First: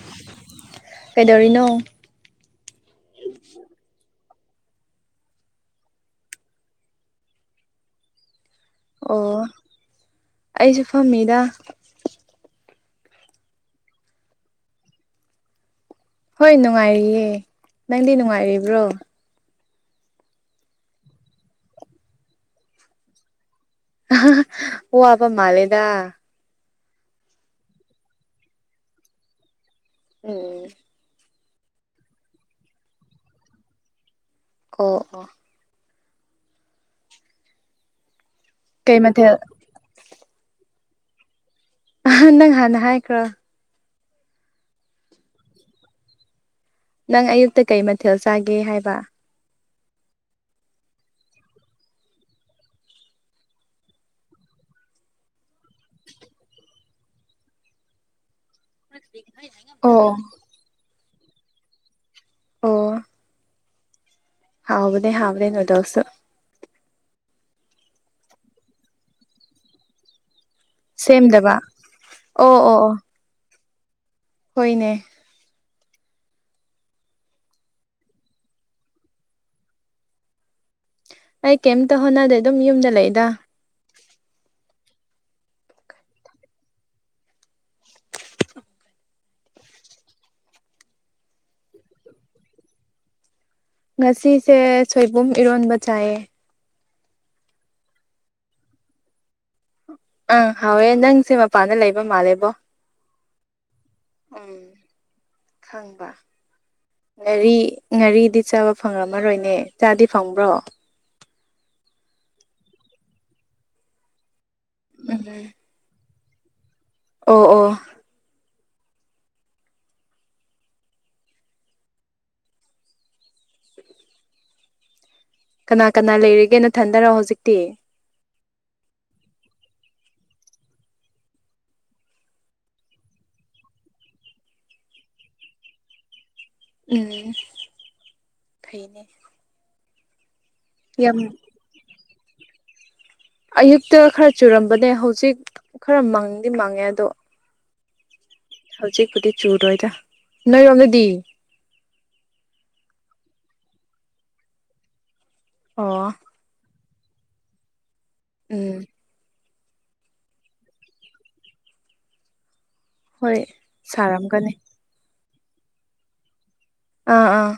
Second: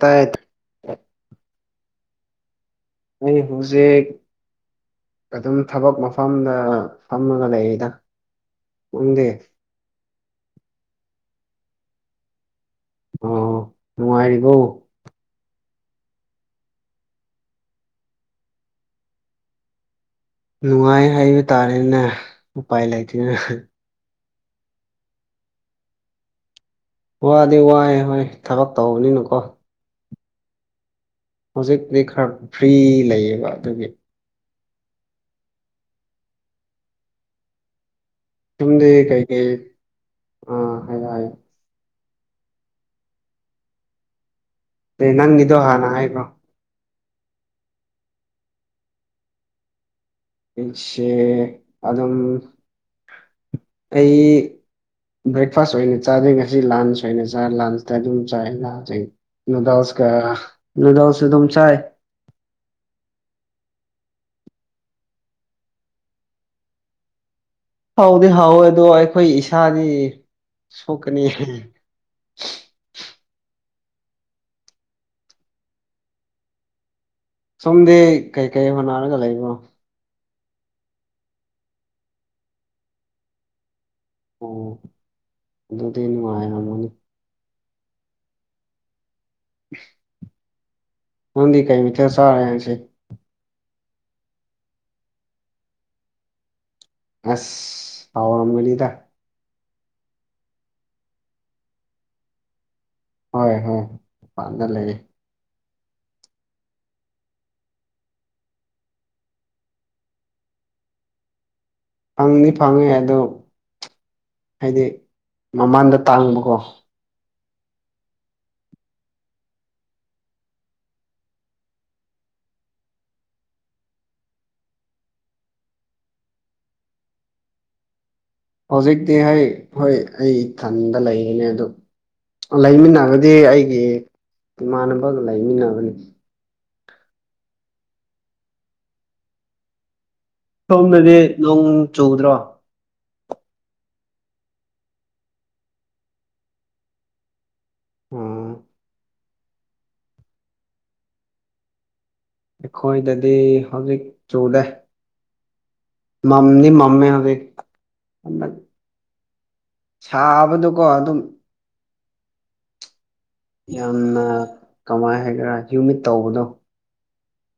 ꯇꯥꯏꯌꯦ ꯀꯩꯗꯧꯔꯤꯅꯣ ꯑꯩ ꯍꯧꯖꯤꯛ ꯑꯗꯨꯝ ꯊꯕꯛ ꯃꯐꯝꯗ ꯐꯝꯃꯒ ꯂꯩꯔꯤꯗ ꯅꯪꯗꯤ ꯑꯣ ꯑꯩꯁꯨ ꯐꯝꯃꯤꯗ ꯑꯣ ꯅꯨꯡꯉꯥꯏꯔꯤꯕꯣ ꯍꯣꯏ ꯅꯨꯡꯉꯥꯏꯔꯤꯌꯦ ꯅꯪꯗꯤ ꯅꯨꯡꯉꯥꯏꯔꯤꯕ꯭ꯔꯣ ꯅꯨꯡꯉꯥꯏ ꯍꯥꯏꯕ ꯇꯥꯔꯦꯅꯦ ꯎꯄꯥꯏ ꯂꯩꯇꯦꯅ ꯑꯣ ꯑ ꯋꯥꯕ ꯃꯥꯂꯦꯗ ꯋꯥꯗꯤ ꯋꯥꯏ ꯍꯣꯏ ꯊꯥꯕꯛ ꯇꯧꯕꯅꯤꯅꯀꯣ ꯎꯝ ꯍꯧꯖꯤꯛꯇꯤ ꯈꯔ ꯐ꯭ꯔꯤ ꯂꯩꯌꯦꯕ ꯑꯗꯨꯒꯤ ꯑꯣ ꯑꯣ ꯁꯨꯝꯗꯤ ꯀꯩ ꯃꯊꯦꯜ ꯀꯩꯒꯤꯩ ꯑ ꯍꯥꯏ ꯅꯪ ꯍꯥꯟꯅ ꯍꯥꯏꯈ꯭ꯔꯣ ꯑ ꯅꯪꯒꯤꯗꯣ ꯍꯥꯟꯅ ꯍꯥꯏꯕ꯭ꯔꯣ ꯅꯪ ꯑꯌꯨꯛꯇ ꯀꯩ ꯃꯊꯦꯜ ꯆꯥꯒꯦ ꯍꯥꯏꯕ ꯄꯦ ꯑꯗꯨ ꯑꯗꯨꯝ ꯑꯩ ꯕ꯭ꯔꯦꯛꯐꯥꯁ ꯑꯣꯏꯅ ꯆꯥꯗꯦ ꯉꯁꯤ ꯂꯥꯟꯁ ꯑꯣꯏꯅ ꯆꯥ ꯂꯥꯟꯁꯇ ꯑꯗꯨꯝ ꯆꯥꯏꯍ ꯗꯥꯎꯁ ꯑꯣ ꯀ ꯅꯗꯥꯎꯁꯁꯨ ꯇꯝ ꯆꯏ ꯍꯥꯎꯅꯦꯦ ꯍꯥꯎꯗꯦ ꯅꯣꯏꯗꯧꯁꯨ ꯍꯥꯎꯗꯤ ꯍꯧꯋꯦ ꯑꯗꯣ ꯑꯩꯈꯣꯏ ꯏꯁꯥꯗꯤ ꯁꯣꯛꯀꯅꯤ ꯁꯦꯝꯗꯕ ꯑꯣ ꯑꯣ ꯑꯣ ꯍꯣꯏꯅꯦ ꯁꯣꯝꯗꯤ ꯀꯩꯀꯩ ꯍꯣꯠꯅꯔꯒ ꯂꯩꯕꯅꯣ ꯑꯩ ꯀꯩꯝꯇ ꯍꯣꯠꯅꯗꯦ ꯑꯗꯨꯝ ꯌꯨꯝꯗ ꯂꯩꯗ ꯑꯣ ꯑꯗꯨ ꯇꯩꯅꯅꯨꯡꯉ ꯎ ꯅꯪꯗꯤ ꯀꯩ ꯃꯤꯊꯔ ꯆꯥꯔꯦ ꯍꯥꯏꯁꯤꯦ ꯉꯁꯤꯁꯦ ꯁꯣꯏꯕꯨꯝ ꯏꯔꯣꯟꯕ ꯆꯥꯏꯌꯦ ꯑꯁ ꯍꯥꯎꯔꯝꯒꯅꯤꯗ ꯑꯪ ꯍꯥꯎꯋꯦ ꯅꯪꯁꯦ ꯃꯄꯥꯟꯗ ꯂꯩꯕ ꯃꯥꯜꯂꯦꯕꯣ ꯍꯣꯏ ꯍꯣꯏ ꯎꯝ ꯄꯥꯖ ꯂꯩꯦ ꯈꯪꯕ ꯉꯥꯔꯤ ꯉꯥꯔꯤꯗꯤ ꯆꯥꯕ ꯐꯪꯉꯝꯃꯔꯣꯏꯅꯦ ꯆꯥꯗꯤ ꯐꯪꯕ꯭ꯔꯣ ꯐꯪꯅꯤ ꯐꯪꯉꯦ ꯑꯣ ꯍꯥꯏꯗꯤ ꯎꯝ ꯃꯃꯥꯡꯗ ꯇꯥꯡꯕꯀꯣ ꯑꯣ ꯑꯣ ꯀꯅꯥ ꯀꯅꯥ ꯂꯩꯔꯤꯒꯦꯅ ꯈꯟꯗꯔꯛꯑꯣ ꯍꯧꯖꯤꯛꯇꯤ ꯍꯧꯖꯤꯛꯇꯤ ꯍꯣꯏ ꯍꯣꯏ ꯑꯩ ꯏꯊꯟꯗ ꯂꯩꯔꯤꯅꯦ ꯑꯗꯨ ꯂꯩꯃꯤꯟꯅꯕꯗꯤ ꯑꯩꯒꯤ ꯏꯃꯥꯟꯅꯕꯒ ꯂꯩꯃꯤꯟꯅꯕꯅꯤ ꯎꯝ ꯐꯅꯦ ꯁꯣꯝꯗꯗꯤ ꯅꯣꯡ ꯆꯨꯗ꯭ꯔꯣ ꯑꯣ ꯑꯌꯨꯛꯇ ꯈꯔ ꯆꯨꯔꯝꯕꯅꯦ ꯍꯧꯖꯤꯛ ꯈꯔ ꯃꯪꯗꯤ ꯃꯥꯡꯉꯦ ꯑꯗꯣ ꯑꯥ ꯍꯧꯖꯤꯛ ꯈꯨꯗꯤ ꯆꯨꯔ ꯍꯣꯏ ꯇ ꯅꯣꯏꯔꯝꯗꯗꯤ ꯑꯩꯈꯣꯏꯗꯗꯤ ꯍꯧꯖꯤꯛ ꯆꯨꯔꯦ ꯑꯣ ꯃꯃꯤ ꯃꯃꯤꯕ ꯎꯝ ꯁꯥꯕꯗꯨꯀꯣ ꯑꯗꯨꯝ ꯍꯣꯏ ꯌꯥꯝꯅ ꯁꯥꯔꯝꯒꯅꯤ ꯀꯃꯥꯏ ꯍꯥꯏꯒꯦꯔꯥ ꯍ꯭ꯌꯨꯃꯤꯠ ꯇꯧꯕꯗꯣ ꯑꯥ ꯑꯥ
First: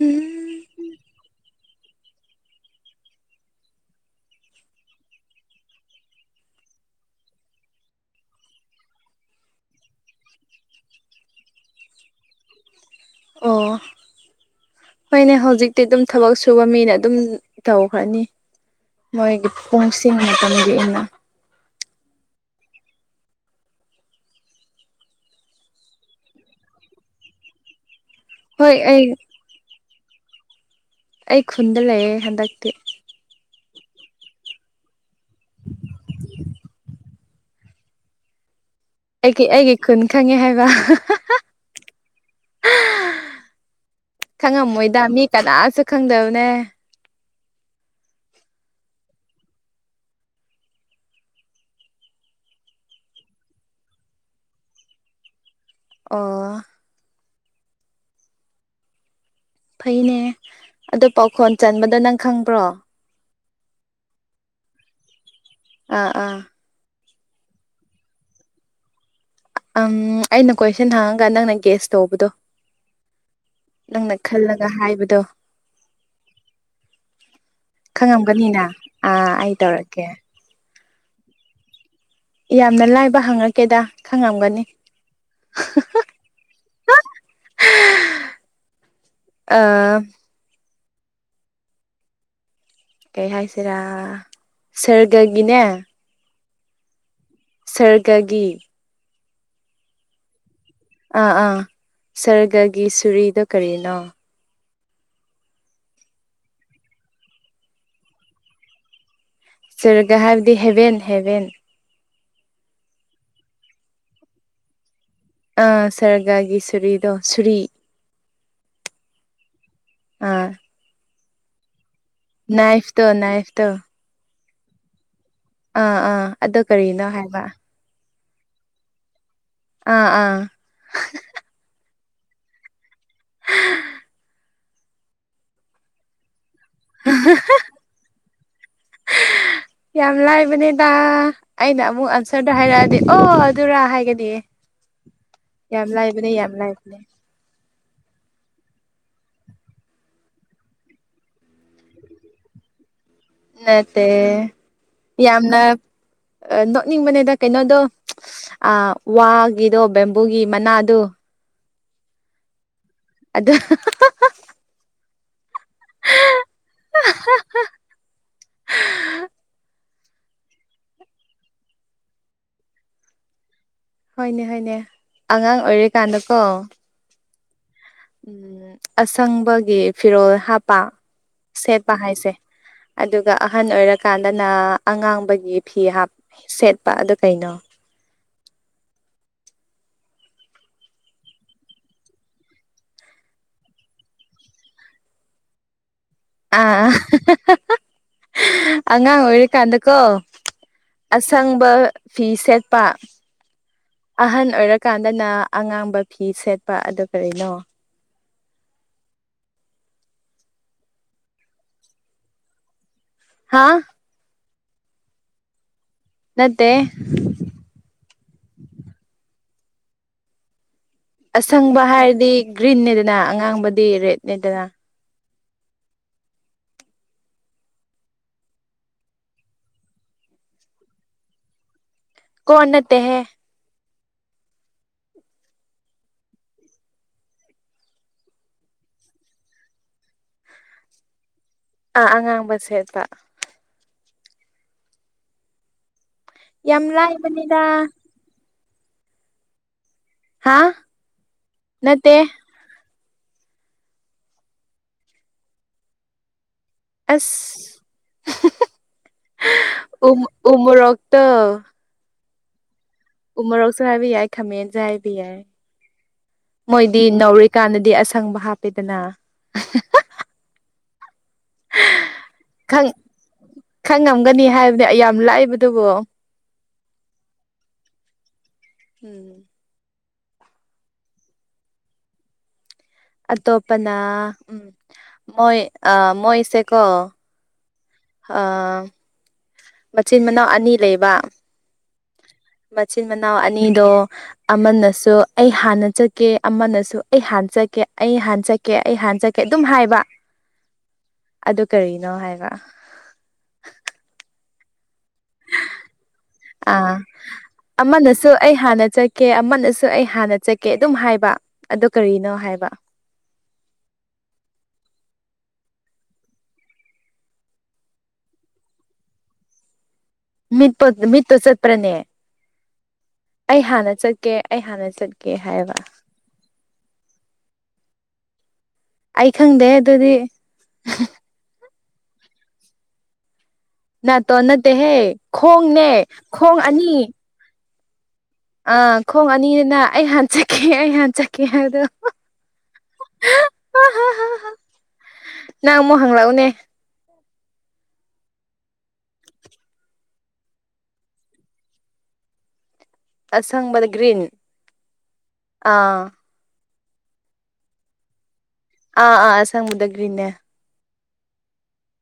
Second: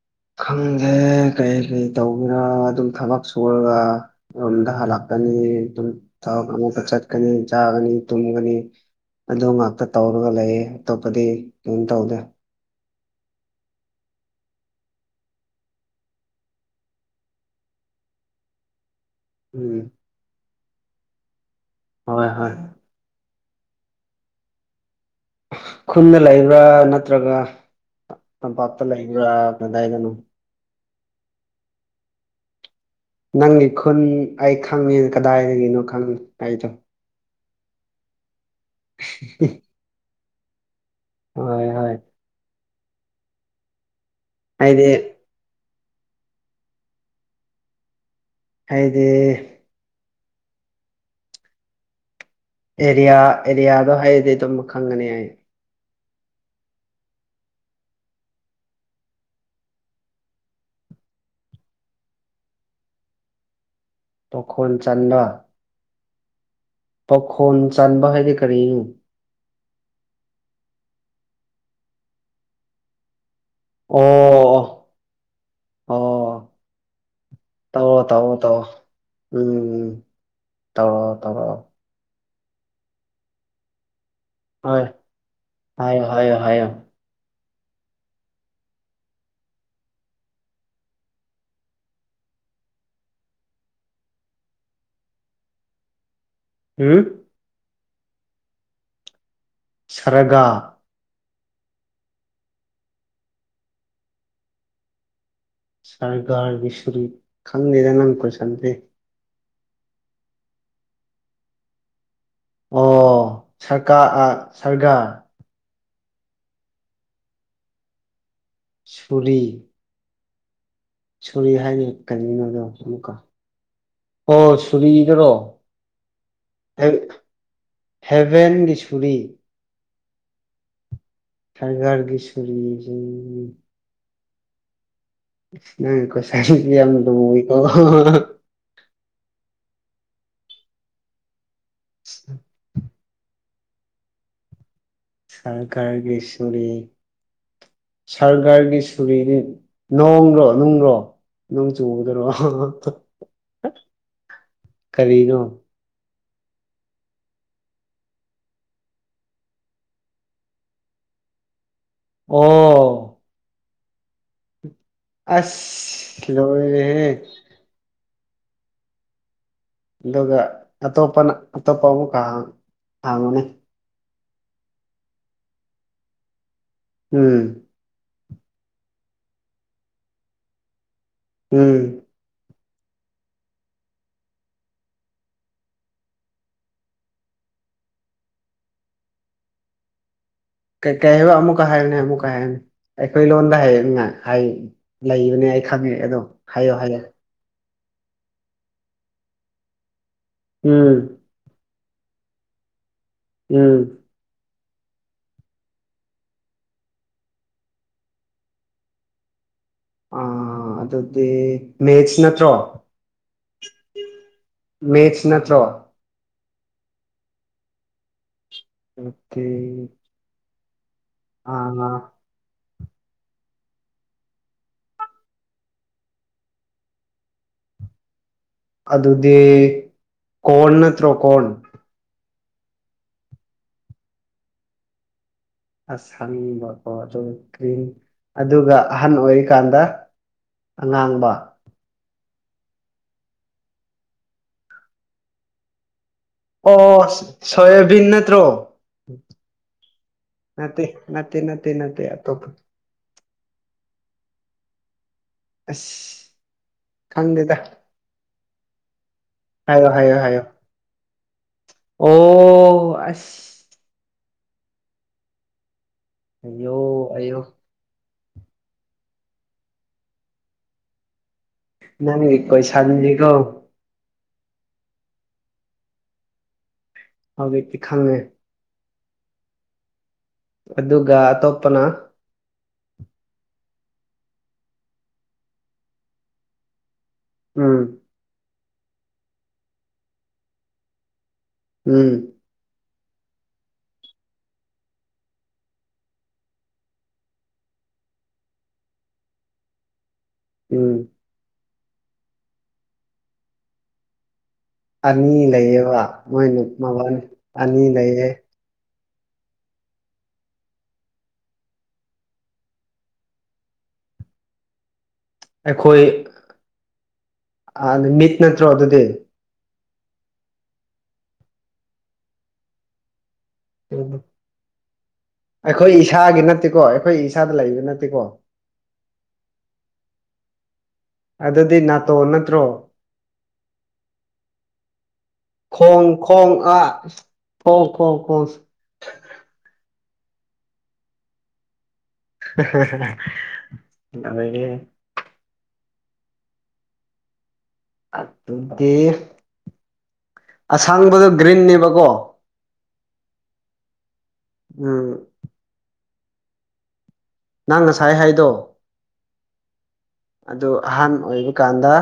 ꯎꯝ ꯈꯪꯗꯦ ꯀꯔꯤ ꯀꯔꯤ ꯇꯧꯕꯒꯔꯥ ꯑꯗꯨꯝ ꯊꯕꯛ ꯁꯨꯔꯒ ꯑꯗꯨ ꯂꯥꯛꯀꯅꯤ ꯊꯒꯅꯤ ꯆꯠꯀꯅꯤ ꯆꯥꯒꯅꯤ ꯇꯨꯝꯒꯅꯤ ꯑꯗꯨ ꯉꯥꯛꯇ ꯇꯧꯔꯒ ꯂꯩꯌꯦ ꯑꯇꯣꯞꯄꯗꯤ ꯀꯝ ꯇꯧꯗꯦ ꯑꯣ ꯍꯣꯏꯅꯦ ꯍꯧꯖꯤꯛꯇꯤ ꯑꯗꯨꯝ ꯊꯕꯛ ꯁꯨꯕ ꯃꯤꯅ ꯑꯗꯨꯝ ꯇꯧꯈ꯭ꯔꯅꯤ ꯃꯣꯏꯒꯤ ꯎꯝ ꯄꯨꯡꯁꯤꯡ ꯃꯄꯝꯒꯤꯅ ꯍꯣꯏ ꯍꯣꯏ ꯈꯨꯟꯗ ꯂꯩꯕ꯭ꯔꯥ ꯅꯠꯇ꯭ꯔꯒ ꯍꯣꯏ ꯇꯝꯄꯥꯛꯇ ꯑꯩ ꯂꯩꯕ꯭ꯔꯥ ꯀꯗꯥꯏꯗꯅꯣ ꯑꯩ ꯈꯨꯟꯗꯥ ꯂꯩꯌꯦ ꯍꯟꯗꯛꯇꯤ ꯅꯪꯒꯤ ꯈꯨꯟ ꯑꯩ ꯈꯪꯉꯦ ꯀꯗꯥꯏꯗꯥꯒꯤꯅꯣ ꯈꯪꯉꯦ ꯑꯩꯗꯣ ꯑꯩꯒꯤ ꯑꯩꯒꯤ ꯈꯨꯟ ꯈꯪꯉꯦ ꯍꯥꯏꯕ ꯍꯣꯏ ꯍꯣꯏ ꯍꯥꯏꯗꯤ ꯈꯪꯉꯝꯃꯣꯏꯗꯥ ꯃꯤ ꯀꯅꯥꯁꯨ ꯈꯪꯗꯕꯅꯦ ꯍꯥꯏꯗꯤ ꯑꯦꯔꯤꯌꯥ ꯑꯦꯔꯤꯌꯥꯗꯣ ꯍꯥꯏꯔꯗꯤ ꯑꯗꯨꯝ ꯈꯪꯒꯅꯤ ꯑꯩ ꯑꯣ ꯐꯩꯅꯦ ꯑꯗꯣ ꯄꯥꯎꯈꯣꯟ ꯆꯟꯕꯗꯣ ꯅꯪ ꯈꯪꯕ꯭ꯔꯣ ꯄꯥꯎꯈꯣꯟ ꯆꯟꯕ ꯑꯥ ꯑꯥ ꯄꯥꯈꯣꯟ ꯆꯥꯟꯕ ꯍꯥꯏꯗꯤ ꯀꯔꯤꯅꯣ ꯪ ꯑꯩꯅ ꯀꯣꯏꯁꯟ ꯍꯪꯉꯒꯥ ꯅꯪꯅ ꯒ꯭ꯦꯁ ꯇꯧꯕꯗꯣ ꯑꯣ ꯅꯪꯅ ꯈꯜꯂꯒꯥ ꯑꯣ ꯍꯥꯏꯕꯗꯣ ꯇꯧꯑꯣ ꯇꯧꯑꯣ ꯈꯪꯉꯝꯒꯅꯤꯅ ꯇꯧꯑꯣ ꯑꯥ ꯑꯩ ꯎꯝ ꯇꯧꯔꯛꯀꯦ ꯇꯧꯔꯛꯑꯣ ꯇꯧꯔꯛꯑꯣ ꯌꯥꯝꯅ ꯂꯥꯏꯕ ꯍꯪꯉꯛꯀꯦꯗꯥ ꯈꯪꯉꯝꯒꯥꯅꯤ ꯍꯣꯏ ꯍꯥꯏꯌꯣ ꯍꯥꯏꯌꯣ ꯍꯥꯏꯌꯣ ꯑꯥ ꯀꯩ ꯍꯥꯏꯁꯤꯔꯥ ꯁꯔꯒꯥꯒꯤꯅꯦ ꯎꯝ ꯁꯔꯒꯥꯒꯤ ꯁꯔꯥꯒꯥ ꯑꯥ ꯑꯥ ꯁꯔꯒꯥꯒꯤ ꯁꯨꯔꯤꯗꯣ ꯀꯔꯤꯅꯣ ꯁꯥꯔꯒꯔꯒꯤ ꯁꯨꯔꯤ ꯈꯪꯗꯦꯗꯥ ꯅꯪꯒꯤ ꯀꯣꯏꯁꯥꯟꯁꯦ ꯁꯔꯒꯥ ꯍꯥꯏꯕꯗꯤ ꯍꯦꯕꯦꯟ ꯍꯦꯕꯦꯟ ꯑꯣ ꯁꯔꯀꯥꯔ ꯑꯥ ꯁꯔꯒꯥ ꯑꯥ ꯁꯔꯒꯥꯒꯤ ꯁꯨꯔꯤꯗꯣ ꯁꯨꯔꯤ ꯁꯨꯔꯤ ꯑꯥ ꯁꯨꯔꯤ ꯍꯥꯏꯅꯤ ꯅꯥꯏꯐꯇꯣ ꯅꯥꯏꯐꯇꯣ ꯑꯣ ꯁꯨꯔꯤꯗꯨꯔꯣ ꯑꯥ ꯑꯥ ꯑꯗꯨ ꯀꯔꯤꯅꯣ ꯍꯥꯏꯕ ꯍꯦꯕꯦꯟꯒꯤ ꯁꯨꯔꯤ ꯑꯥ ꯑꯥ ꯍꯦꯕꯦꯟꯒꯤ ꯁꯨꯔꯤꯖꯤ ꯅꯪ ꯀꯣꯏꯁꯟꯖꯦ ꯌꯥꯝ ꯂꯨꯏꯀꯣ ꯌꯥꯝ ꯂꯥꯏꯕꯅꯦꯗꯥ ꯑꯩꯅ ꯑꯃꯨꯛ ꯑꯟꯁꯔꯗꯣ ꯍꯥꯏꯔꯛꯑꯗꯤ ꯑꯣ ꯑꯗꯨꯔꯥ ꯍꯥꯏꯒꯥꯅꯤꯌꯦ ꯌꯥꯝ ꯁꯔꯀꯥꯔꯒꯤ ꯂꯥꯏꯕꯅꯦ ꯌꯥꯝ ꯂꯥꯏꯕꯅꯦ ꯁꯥꯔꯒꯔꯒꯤ ꯁꯨꯔꯤꯗꯤ ꯅꯣꯡꯔꯣ ꯅꯨꯡꯂꯣ ꯅꯣꯡ ꯆꯨꯕꯗꯨꯔꯣ ꯅꯠꯇꯦ ꯌꯥꯝꯅ ꯅꯣꯛꯅꯤꯡꯕꯅꯦꯗꯥ ꯀꯩꯅꯣꯗꯣ ꯑꯥ ꯋꯥꯒꯤꯗꯣ ꯕꯦꯝꯕꯨꯒꯤ ꯃꯅꯥꯗꯣ ꯑꯣ ꯑꯗꯨ ꯑꯁ ꯂꯣꯏꯔꯦꯍꯦ ꯍꯥ ꯑꯗꯨꯒꯥ ꯑꯇꯣꯞꯄꯅ ꯑꯇꯣꯞꯄ ꯑꯃꯨꯛꯀꯥ ꯍꯥꯡ ꯍꯥꯡꯉꯣꯅꯦ ꯍꯣꯏꯅꯦ ꯍꯣꯏꯅꯦ ꯑꯉꯥꯡ ꯑꯣꯏꯔꯤꯀꯥꯟꯗꯥꯀꯣ ꯎꯝ [unintelligible] [inaudible] ꯎꯝ ꯑꯁꯪꯕꯒꯤ ꯐꯤꯔꯣꯜ ꯍꯥꯞꯄ ꯁꯦꯠꯄ ꯎꯝ ꯍꯥꯏꯁꯦ ꯑꯗꯨꯒ ꯑꯍꯟ ꯑꯣꯏꯔꯀꯥꯟꯗꯅ ꯑꯉꯥꯡꯕꯒꯤ ꯐꯤ ꯍꯥꯞ ꯁꯦꯠꯄ ꯑꯗꯣ ꯀꯩꯅꯣ ꯀ ꯀꯩ ꯍꯥꯏꯣ ꯑꯃꯨꯛꯀ ꯍꯥꯏꯌꯨꯅꯦ ꯑꯃꯨꯛꯀ ꯍꯥꯏꯌꯨꯅꯦ ꯑꯩꯈꯣꯏ ꯂꯣꯟꯗ ꯍꯥꯏ ꯍꯥꯏ ꯂꯩꯕꯅꯦ ꯑꯩ ꯈꯪꯉꯦ ꯑꯗꯣ ꯍꯥꯏꯌꯣ ꯑꯥ ꯍꯥꯏꯌꯣ ꯑꯉꯥꯡ ꯑꯣꯏꯔꯤꯀꯥꯟꯗꯀꯣ ꯎꯝ [unintelligible] [inaudible] ꯑꯁꯪꯕ ꯐꯤ ꯁꯦꯠꯄ ꯎꯝ [unintelligible] [inaudible] ꯑꯍꯟ ꯑꯣꯏꯔꯀꯥꯟꯗꯅ ꯑꯉꯥꯡꯕ ꯐꯤ ꯁꯦꯠꯄ ꯑꯗꯨ ꯀꯔꯤꯅꯣ ꯑ ꯑꯗꯨꯗꯤ ꯃꯦꯁ ꯅꯠꯇ꯭ꯔꯣ ꯍꯥꯥ [unintelligible] [inaudible] ꯃꯦꯆ ꯅꯠꯇ꯭ꯔꯣ ꯅꯠꯇꯦ [unintelligible] [inaudible] ꯑꯣꯀꯦ [unintelligible] [inaudible] ꯑꯁꯪꯕ ꯑꯥ ꯍꯥꯏꯔꯗꯤ ꯒ꯭ꯔꯤꯟꯅꯦꯗꯅ ꯑꯉꯥꯡꯕꯗꯤ ꯔꯦꯗꯅꯦꯗꯅ ꯑꯗꯨꯗꯤ ꯀꯣꯔꯟ ꯅꯠꯇ꯭ꯔꯣ ꯀꯣꯔꯟ ꯀꯣꯟꯅ ꯅꯠꯇ ꯍꯦ ꯑꯁ ꯍꯪꯅꯤꯡꯕꯀꯣ ꯑꯗꯨ ꯀ꯭ꯔꯤꯟ ꯑꯗꯨꯒ ꯑꯍꯟ ꯑꯣꯏꯔꯤꯀꯥꯟꯗ ꯑꯉꯥꯡꯕ ꯑꯥ ꯑꯉꯥꯡꯕ ꯁꯦꯠꯇ ꯌꯥꯝ ꯑꯣ ꯂꯥꯏꯕꯅꯤꯗ ꯁꯣꯣꯌꯕꯤꯤꯟ ꯅꯠꯇ꯭ꯔꯣ [inaudible] [unintelligible] ꯍꯥ ꯅ ꯅ ꯅ ꯅ ꯅꯠꯇꯦ ꯑꯇꯣꯄ [unintelligible] [inaudible] ꯑꯁ [unintelligible] [inaudible] ꯑꯁ ꯈꯪꯗꯦꯗ [unintelligible] [inaudible] ꯍꯥꯏꯌꯣ ꯎ ꯍꯥꯏꯌꯣ ꯍꯥꯏꯌꯣ ꯎꯃꯣꯔꯣꯛꯇꯣ ꯑꯣ ꯑꯁ ꯎꯃꯣꯔꯣꯛꯁꯨ ꯍꯥꯏꯕ ꯌꯥꯏ ꯈꯥꯃꯦꯟꯁꯨꯦ ꯍꯥꯏꯕ ꯌꯥꯏ ꯑꯌꯣ ꯃꯣꯏꯗꯤ ꯑꯌꯣ ꯅꯧꯔꯤꯀꯥꯟꯗꯗꯤ ꯑꯁ ꯁꯪꯕ ꯍꯥꯞꯄꯦꯗꯅ ꯅ ꯀꯣꯏ ꯁꯅꯤ ꯀꯣ [unintelligible] [inaudible] ꯈꯪ ꯉꯝꯒꯅꯤ ꯍꯥꯏꯕꯅꯦ ꯑꯩ ꯌꯥꯝ ꯂꯥꯛꯏꯕꯗꯨꯕꯣ ꯍꯧꯖꯤꯛꯇꯤ ꯈꯪꯉꯦ ꯍꯝ [unintelligible] [inaudible] ꯑꯗꯨꯒ ꯑꯇꯣꯞꯄꯅ ꯑꯇꯣꯞꯄꯅ ꯎꯝ ꯃꯣꯏ ꯑ ꯃꯣꯏꯁꯦꯀꯣ ꯎꯝ [unintelligible] [inaudible] ꯑꯥ [unintelligible] [inaudible] ꯃꯆꯤꯟ ꯃꯅꯥꯎ ꯑꯅꯤ ꯂꯩꯕ ꯎꯝ [unintelligible] [inaudible] ꯃꯆꯤꯟ ꯃꯅꯥꯅꯤꯗ ꯑꯃꯅꯁꯨ ꯑꯩ ꯍꯥꯟꯅ ꯆꯠꯀꯦ ꯑꯃꯅꯁꯨ ꯑꯩ ꯍꯥꯟꯅ ꯆꯠꯀꯦ ꯑꯩ ꯍꯥꯟꯅ ꯆꯠꯀꯦ ꯑꯣꯀꯦ ꯑꯩ ꯍꯥꯟꯖꯒꯦ ꯑꯗꯨꯝ ꯍꯥꯏꯕ ꯎꯝ [unintelligible] [inaudible] ꯑꯗꯨ ꯀꯔꯤꯅꯣ ꯍꯥꯏꯕ ꯑꯅꯤ ꯂꯩꯌꯦꯕ ꯃꯣꯏꯅ ꯑꯥ ꯃꯃꯜ ꯑꯅꯤ ꯂꯩꯌꯦ ꯑꯃꯅꯁꯨ ꯑꯩ ꯍꯥꯟꯅ ꯆꯠꯀꯦ ꯑꯃꯅꯁꯨ ꯑꯩ ꯍꯥꯟꯅ ꯆꯠꯀꯦ ꯑꯗꯨꯝ ꯍꯥꯏꯕ ꯑꯗꯨ ꯀꯔꯤꯅꯣ ꯍꯥꯏꯕ ꯑꯩꯈꯣꯏ ꯑ ꯃꯤꯠ ꯅꯠꯇ꯭ꯔꯣ ꯑꯗꯨꯗꯤ ꯃꯤꯠꯄ ꯃꯤꯠꯇꯣ ꯆꯠꯄ꯭ꯔꯅꯦ ꯑꯩ ꯍꯥꯟꯅ ꯆꯠꯀꯦ ꯑꯩ ꯍꯥꯟꯅ ꯆꯠꯀꯦ ꯍꯥꯏꯑꯕ ꯑꯩꯈꯣꯏ ꯏꯁꯥꯒꯤ ꯅꯠꯇꯦꯀꯣ ꯑꯩꯈꯣꯏ ꯏꯁꯥꯗ ꯂꯩꯕ ꯅꯠꯇꯦꯀꯣ ꯑꯩ ꯈꯪꯗꯦ ꯑꯗꯨꯗꯤ ꯑꯗꯨꯗꯤ ꯅꯥꯇꯣꯟ ꯅꯠꯇ꯭ꯔꯣ ꯅꯅꯥꯇꯣꯟ ꯅꯠꯇꯦ ꯍꯦ ꯈꯣꯡꯅꯦ ꯈꯣꯡ ꯑꯅꯤ ꯈꯣꯡ ꯈꯣꯡ ꯈꯣꯡ ꯑꯥ ꯈꯣꯡ ꯑꯅꯤꯅꯤꯅ ꯑꯩ ꯍꯥꯟ ꯆꯠꯀꯦ ꯑꯩ ꯍꯥꯟ ꯆꯠꯀꯦ ꯍꯥꯏꯗꯣ [unintelligible] ꯂꯣꯏꯔꯦꯍꯦ ꯅꯪ ꯑꯃꯨꯛ ꯍꯪ ꯂꯥꯛꯎꯅꯦ ꯑꯗꯨꯗꯤ ꯑꯁꯥꯡꯕꯗꯣ ꯒ꯭ꯔꯤꯟꯅꯦꯕꯀꯣ ꯑꯁꯪꯕꯗ ꯒ꯭ꯔꯤꯟ ꯎꯝ ꯑꯥ ꯅꯪ ꯉꯁꯥꯏ ꯍꯥꯏꯗꯣ ꯑꯥ ꯑꯥ ꯑꯁꯪꯕꯗ ꯒ꯭ꯔꯤꯅꯦ ꯑꯗꯨ ꯑꯍꯥꯟ ꯑꯣꯏꯕ ꯀꯥꯟꯗ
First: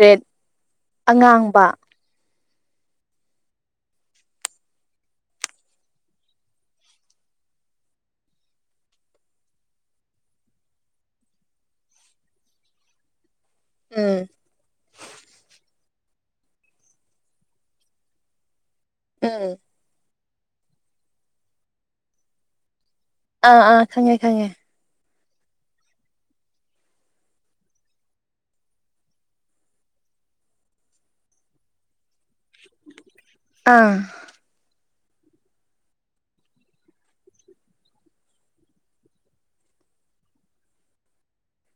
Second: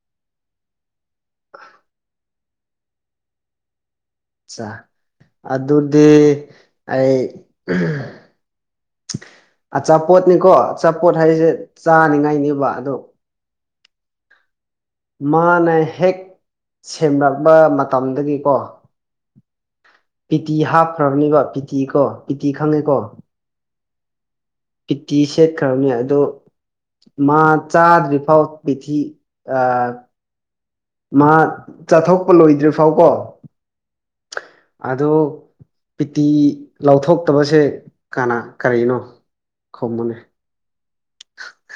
ꯔꯦꯠ ꯑꯉꯥꯡꯕ ꯆꯥ ꯑꯗꯨꯗꯤ ꯑꯩ ꯑꯆꯥꯄꯣꯠꯅꯤꯀꯣ ꯑꯆꯥꯄꯣꯠ ꯍꯥꯏꯁꯦ ꯆꯥꯅꯤꯡꯉꯥꯏꯅꯦꯕ ꯑꯗꯣ ꯎꯝ ꯃꯥꯅ ꯍꯦꯛ ꯁꯦꯝꯂꯛꯄ ꯃꯇꯝꯗꯒꯤꯀꯣ ꯎꯝ ꯄꯤꯇꯤ ꯍꯥꯞꯈ꯭ꯔꯕꯅꯦꯕ ꯄꯤꯇꯤ ꯀꯣ ꯄꯤꯇꯤ ꯈꯪꯉꯦꯀꯣ ꯑꯥ ꯑꯥ ꯈꯪꯉꯦ ꯈꯪꯉꯦ ꯄꯤꯠꯇꯤ ꯁꯦꯠꯈ꯭ꯔꯕꯅꯦ ꯑꯗꯣ ꯃꯥ ꯆꯥꯗ꯭ꯔꯤ ꯐꯥꯎ ꯄꯤꯊꯤ ꯑ ꯃꯥ ꯆꯠꯊꯣꯛꯄ ꯂꯣꯏꯗ꯭ꯔꯤ ꯐꯥꯎꯀꯣ ꯑꯥ ꯑꯗꯣ ꯄꯤꯇꯤ ꯂꯧꯊꯣꯛꯇꯕꯁꯦ ꯀꯅꯥ ꯀꯔꯤꯅꯣ ꯈꯨꯝꯃꯣꯅꯦ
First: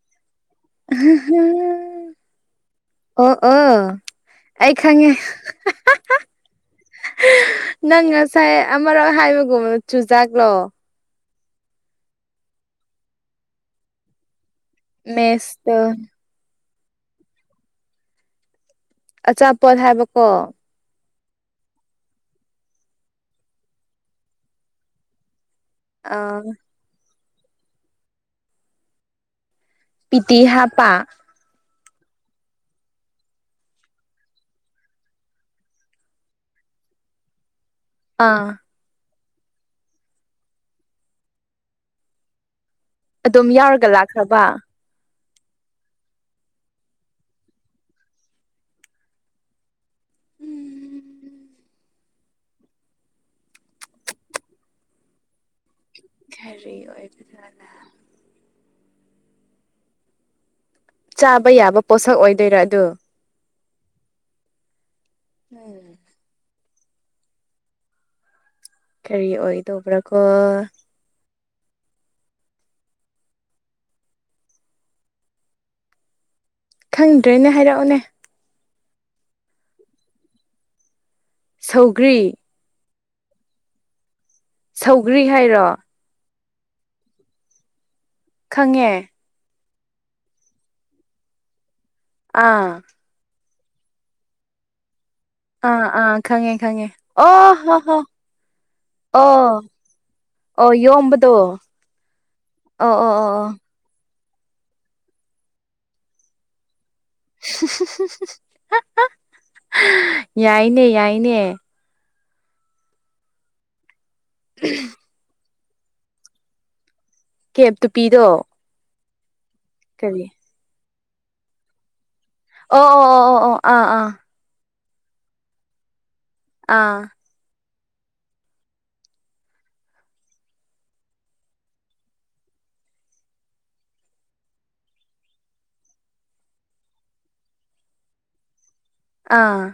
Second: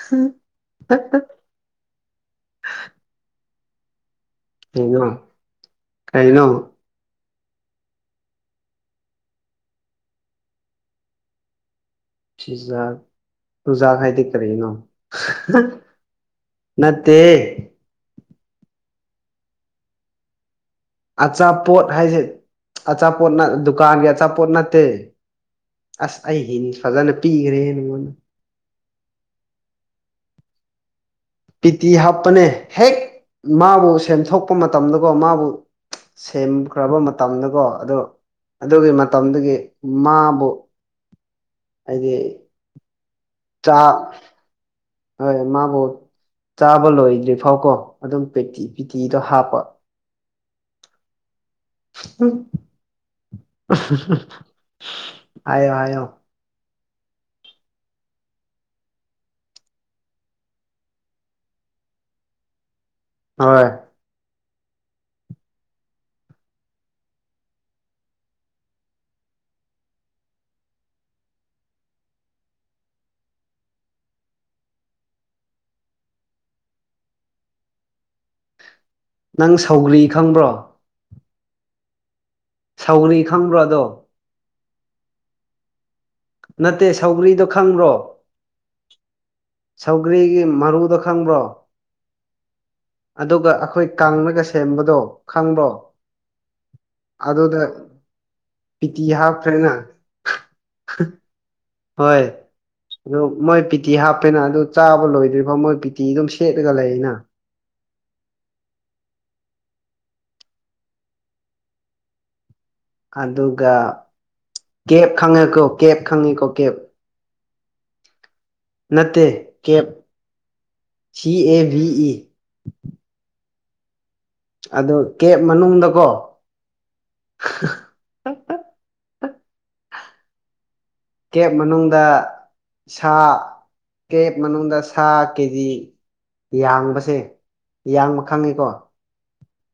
[unintelligible] ꯑꯣ ꯑꯩ ꯀꯩꯅꯣ ꯈꯪꯉꯦ ꯍꯥ ꯍꯥ ꯀꯩꯅꯣ ꯅꯪ ꯉꯁꯥꯏ ꯑꯃꯔꯛ ꯍꯥꯏꯕꯒꯨꯝꯕ ꯆꯨꯖꯥꯛꯂꯣ ꯆꯤꯖꯥꯛ ꯆꯨꯖꯥꯛ ꯍꯥꯏꯗꯤ ꯀꯔꯤꯅꯣ ꯃꯦꯁꯇ ꯅꯠꯇꯦꯌꯦ ꯑꯆꯥꯄꯣꯠ ꯍꯥꯏꯕꯀꯣ ꯑꯆꯥꯄꯣꯠ ꯍꯥꯏꯁꯦ ꯑꯆꯥꯄꯣꯠꯅ ꯗꯨꯀꯥꯟꯒꯤ ꯑꯆꯥꯄꯣꯠ ꯅꯠꯇꯦ ꯑꯁ ꯑ ꯑꯩ ꯍꯤꯟꯁ ꯐꯖꯅ ꯄꯤꯒꯔꯦ ꯅꯉꯣꯟꯗ ꯄꯤꯇꯤ ꯍꯞꯄꯥ ꯄꯤ ꯇꯤ ꯍꯥꯞꯄꯅꯦ ꯍꯦꯛ ꯃꯥꯕꯨ ꯁꯦꯟꯗꯣꯛꯄ ꯃꯇꯝꯗꯀꯣ ꯃꯥꯕꯨ ꯁꯦꯝꯈ꯭ꯔꯕ ꯃꯇꯝꯗꯀꯣ ꯑꯗꯣ ꯑꯥ ꯑꯗꯨꯒꯤ ꯃꯇꯝꯗꯒꯤ ꯃꯥꯕꯨ ꯍꯥꯏꯗꯤ ꯑꯗꯨꯝ ꯆꯥ ꯌꯥꯎꯔꯒ ꯂꯥꯛꯈ꯭ꯔꯕ ꯍꯣꯏ ꯃꯥꯕꯨ ꯆꯥꯕ ꯂꯣꯏꯗ꯭ꯔꯤ ꯐꯥꯎꯀꯣ ꯑꯗꯨꯝ ꯄꯦꯇꯤ ꯄꯤꯇꯤꯗꯣ ꯍꯥꯞꯄ ꯎꯝ ꯍꯥꯏꯑꯣ ꯍꯥꯏꯑꯣ ꯀꯔꯤ ꯑꯣꯏꯕꯗꯅ ꯆꯥꯕ ꯌꯥꯕ ꯄꯣꯠꯁꯛ ꯑꯣꯏꯗꯣꯏꯔꯥ ꯑꯗꯨꯗꯣ ꯍꯣꯏ ꯎꯝ ꯀꯔꯤ ꯑꯣꯏꯗꯧꯕ꯭ꯔꯥ ꯀꯣ ꯈꯪꯗ꯭ꯔꯦꯅꯦ ꯍꯥꯏꯔꯛꯎꯅꯦ ꯅꯪ ꯁꯧꯒ꯭ꯔꯤ ꯈꯪꯕ꯭ꯔꯣ ꯁꯧꯒ꯭ꯔꯤ ꯁꯧꯒꯔꯤ ꯈꯪꯕ꯭ꯔꯣ ꯑꯗꯣ ꯁꯧꯒ꯭ꯔꯤ ꯍꯥꯏꯔꯣ ꯅꯠꯇꯦ ꯁꯒ꯭ꯔꯤꯗꯣ ꯈꯪꯕ꯭ꯔꯣ ꯈꯪꯉꯦ ꯁꯧꯒ꯭ꯔꯤꯒꯤ ꯃꯔꯨꯗꯣ ꯈꯪꯕ꯭ꯔꯣ ꯑꯥ ꯑꯗꯨꯒ ꯑꯩꯈꯣꯏ ꯀꯥꯡꯂꯒ ꯁꯦꯝꯕꯗꯣ ꯈꯪꯕ꯭ꯔꯣ ꯑꯥ ꯑꯥ ꯈꯪꯉꯦ ꯈꯉꯦ ꯑꯣ ꯑꯗꯨꯗ ꯍꯣ ꯍꯣ ꯄꯤꯇꯤ ꯑꯣ ꯍꯥꯞꯈ꯭ꯔꯦꯅ ꯑꯣ ꯌꯣꯝꯕꯗꯣ ꯍꯣꯏ ꯑꯣ ꯑꯣ ꯑꯗꯨ ꯑꯣ ꯑꯣ ꯃꯣꯏ ꯄꯤꯇꯤ ꯍꯥꯞꯄꯦꯅ ꯑꯗꯨ ꯆꯥꯕ ꯂꯣꯏꯗ꯭ꯔꯤꯕꯥꯎ ꯃꯣꯏ ꯄꯤꯇꯤ ꯑꯗꯨꯝ ꯁꯦꯠꯂꯒ ꯂꯩꯌꯦꯅ ꯌꯥꯏꯅꯦ ꯌꯥꯏꯅꯦ ꯑꯗꯨꯒ ꯀꯦꯞ ꯈꯪꯉꯦꯀꯣ ꯀꯦꯞ ꯈꯪꯉꯤꯀꯣ ꯀꯦꯞ ꯀꯦꯞꯇꯨ ꯄꯤꯗꯣ ꯅꯠꯇꯦ ꯀꯦꯞ ꯁꯤ ꯑꯦ ꯚꯤ ꯏ ꯑꯣ ꯑꯣ ꯑꯣ ꯑꯣ ꯑꯣ ꯑꯥ ꯑꯥ ꯑꯗꯣ ꯀꯦꯕ ꯃꯅꯨꯡꯗꯀꯣ ꯑꯥ [unintelligible] ꯀꯦꯞ ꯃꯅꯨꯡꯗ ꯁꯥ ꯀꯦꯞ ꯃꯅꯨꯡꯗ ꯁꯥ ꯀꯦꯖꯤ ꯌꯥꯡꯕꯁꯦ ꯌꯥꯡꯕ ꯈꯪꯉꯤꯀꯣ ꯑꯥ